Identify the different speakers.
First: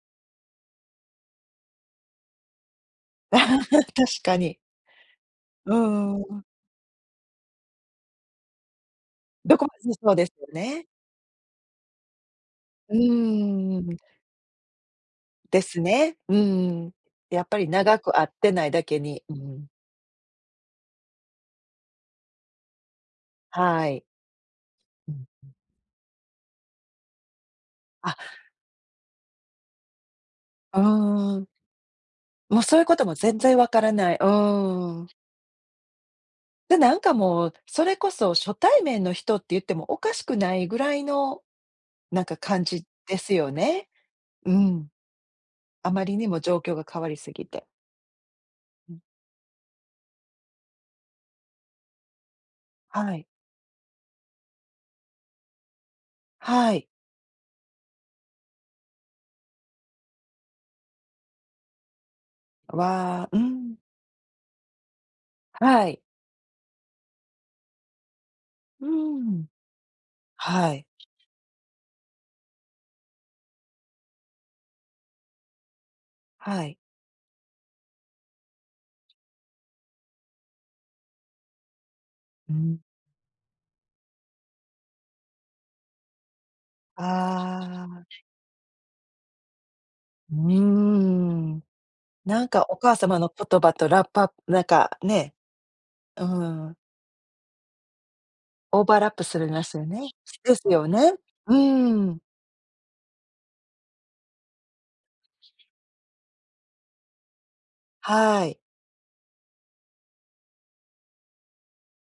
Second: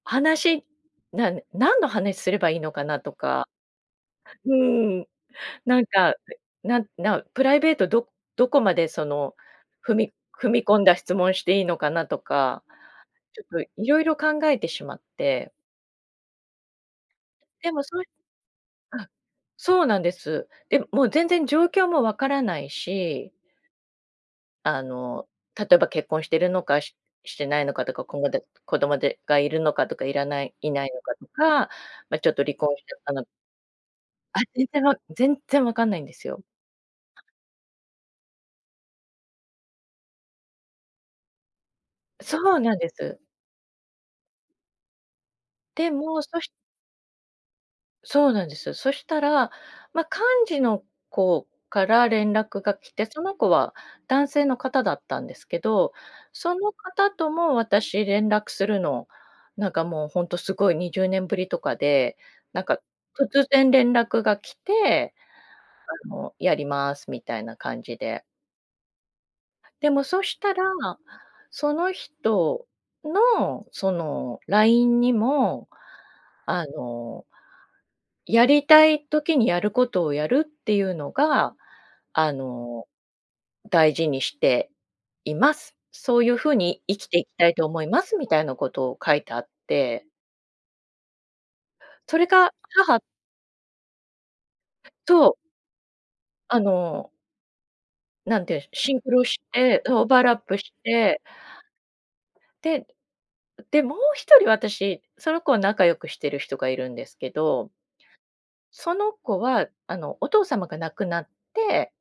Speaker 1: 話、なん何の話すればいいのかなとか。
Speaker 2: 確か
Speaker 1: う
Speaker 2: に。
Speaker 1: ーん、
Speaker 2: う
Speaker 1: なんか、
Speaker 2: ーん。
Speaker 1: なんなプライベート、どどこまで、その
Speaker 2: 何処も普
Speaker 1: 踏
Speaker 2: 通そ
Speaker 1: み
Speaker 2: うですよ
Speaker 1: 踏み込ん
Speaker 2: ね。
Speaker 1: だ質問していいのかなとか、
Speaker 2: う
Speaker 1: ちょっと
Speaker 2: ーん。
Speaker 1: 色々考えてしまって。
Speaker 2: ですね。うん、やっぱり
Speaker 1: でも、そ
Speaker 2: 長
Speaker 1: うい
Speaker 2: く会ってないだけ
Speaker 1: あ、
Speaker 2: に、うん。
Speaker 1: そうなんです。で、もう全然状況も分からないし
Speaker 2: はい。
Speaker 1: あ
Speaker 2: うん、
Speaker 1: の、
Speaker 2: うん。
Speaker 1: 例えば、結婚してるのかししてしないのかとか、
Speaker 2: あ
Speaker 1: こんがだ子供でがいるのかとか、いらないい
Speaker 2: う
Speaker 1: ないのかと
Speaker 2: ーん。
Speaker 1: か、ま、ちょっと離
Speaker 2: もう、
Speaker 1: 婚
Speaker 2: そう
Speaker 1: し
Speaker 2: いう
Speaker 1: ちゃっ
Speaker 2: 事
Speaker 1: た
Speaker 2: も
Speaker 1: の
Speaker 2: 全然分からない。う
Speaker 1: あ、全然
Speaker 2: ー
Speaker 1: わ
Speaker 2: ん。
Speaker 1: 全然分かんないんですよ。
Speaker 2: で、なんかもう、それこそ初対面の人って言っても、おかしくないぐらいの、なん
Speaker 1: そ
Speaker 2: か
Speaker 1: う
Speaker 2: 感
Speaker 1: なん
Speaker 2: じ
Speaker 1: で
Speaker 2: で
Speaker 1: す。
Speaker 2: すよね。うん。
Speaker 1: で
Speaker 2: あまり
Speaker 1: も、
Speaker 2: にも
Speaker 1: そし
Speaker 2: 状況が変わり過ぎて。
Speaker 1: そうなんですよ。そ
Speaker 2: うん。
Speaker 1: したら、ま、幹事の子から連絡が来て、
Speaker 2: は
Speaker 1: そ
Speaker 2: い。
Speaker 1: の子は男性の方だったんですけど、その
Speaker 2: はい。
Speaker 1: 方とも、私連絡するの、なんか、もう本当凄い20年振りとかで、なんか
Speaker 2: わ、う
Speaker 1: 突然
Speaker 2: ん。
Speaker 1: 連絡が来て、
Speaker 2: はい。
Speaker 1: あ、もうやります、みたいな感じで。
Speaker 2: うーん。
Speaker 1: でも、そしたら、
Speaker 2: はい。
Speaker 1: その人の、そのラインにも、
Speaker 2: は
Speaker 1: あ
Speaker 2: い。
Speaker 1: のやりたい時に、やる事をやるっていうのが、あ
Speaker 2: うん。
Speaker 1: の、大事にしています。そういう風に生きていきたいと思い
Speaker 2: あ
Speaker 1: ま
Speaker 2: あ。
Speaker 1: す、みたいな事を書いてあって
Speaker 2: うーん、
Speaker 1: それ
Speaker 2: なん
Speaker 1: が
Speaker 2: か、お母
Speaker 1: 母
Speaker 2: 様の言葉とラップアッなんか、
Speaker 1: と
Speaker 2: ね、
Speaker 1: う。
Speaker 2: う
Speaker 1: あ
Speaker 2: ん。
Speaker 1: のなんて、
Speaker 2: オー
Speaker 1: シ
Speaker 2: バー
Speaker 1: ン
Speaker 2: ラ
Speaker 1: ク
Speaker 2: ッ
Speaker 1: ロ
Speaker 2: プす
Speaker 1: し
Speaker 2: るます
Speaker 1: て、
Speaker 2: よ
Speaker 1: オー
Speaker 2: ね。
Speaker 1: バーラッ
Speaker 2: で
Speaker 1: プ
Speaker 2: す
Speaker 1: し
Speaker 2: よね。
Speaker 1: て
Speaker 2: うーん。
Speaker 1: で、で、もう一人私、その子は仲良くしてる人がいるんですけど
Speaker 2: はい。
Speaker 1: その子は、あの、お父様が亡くなって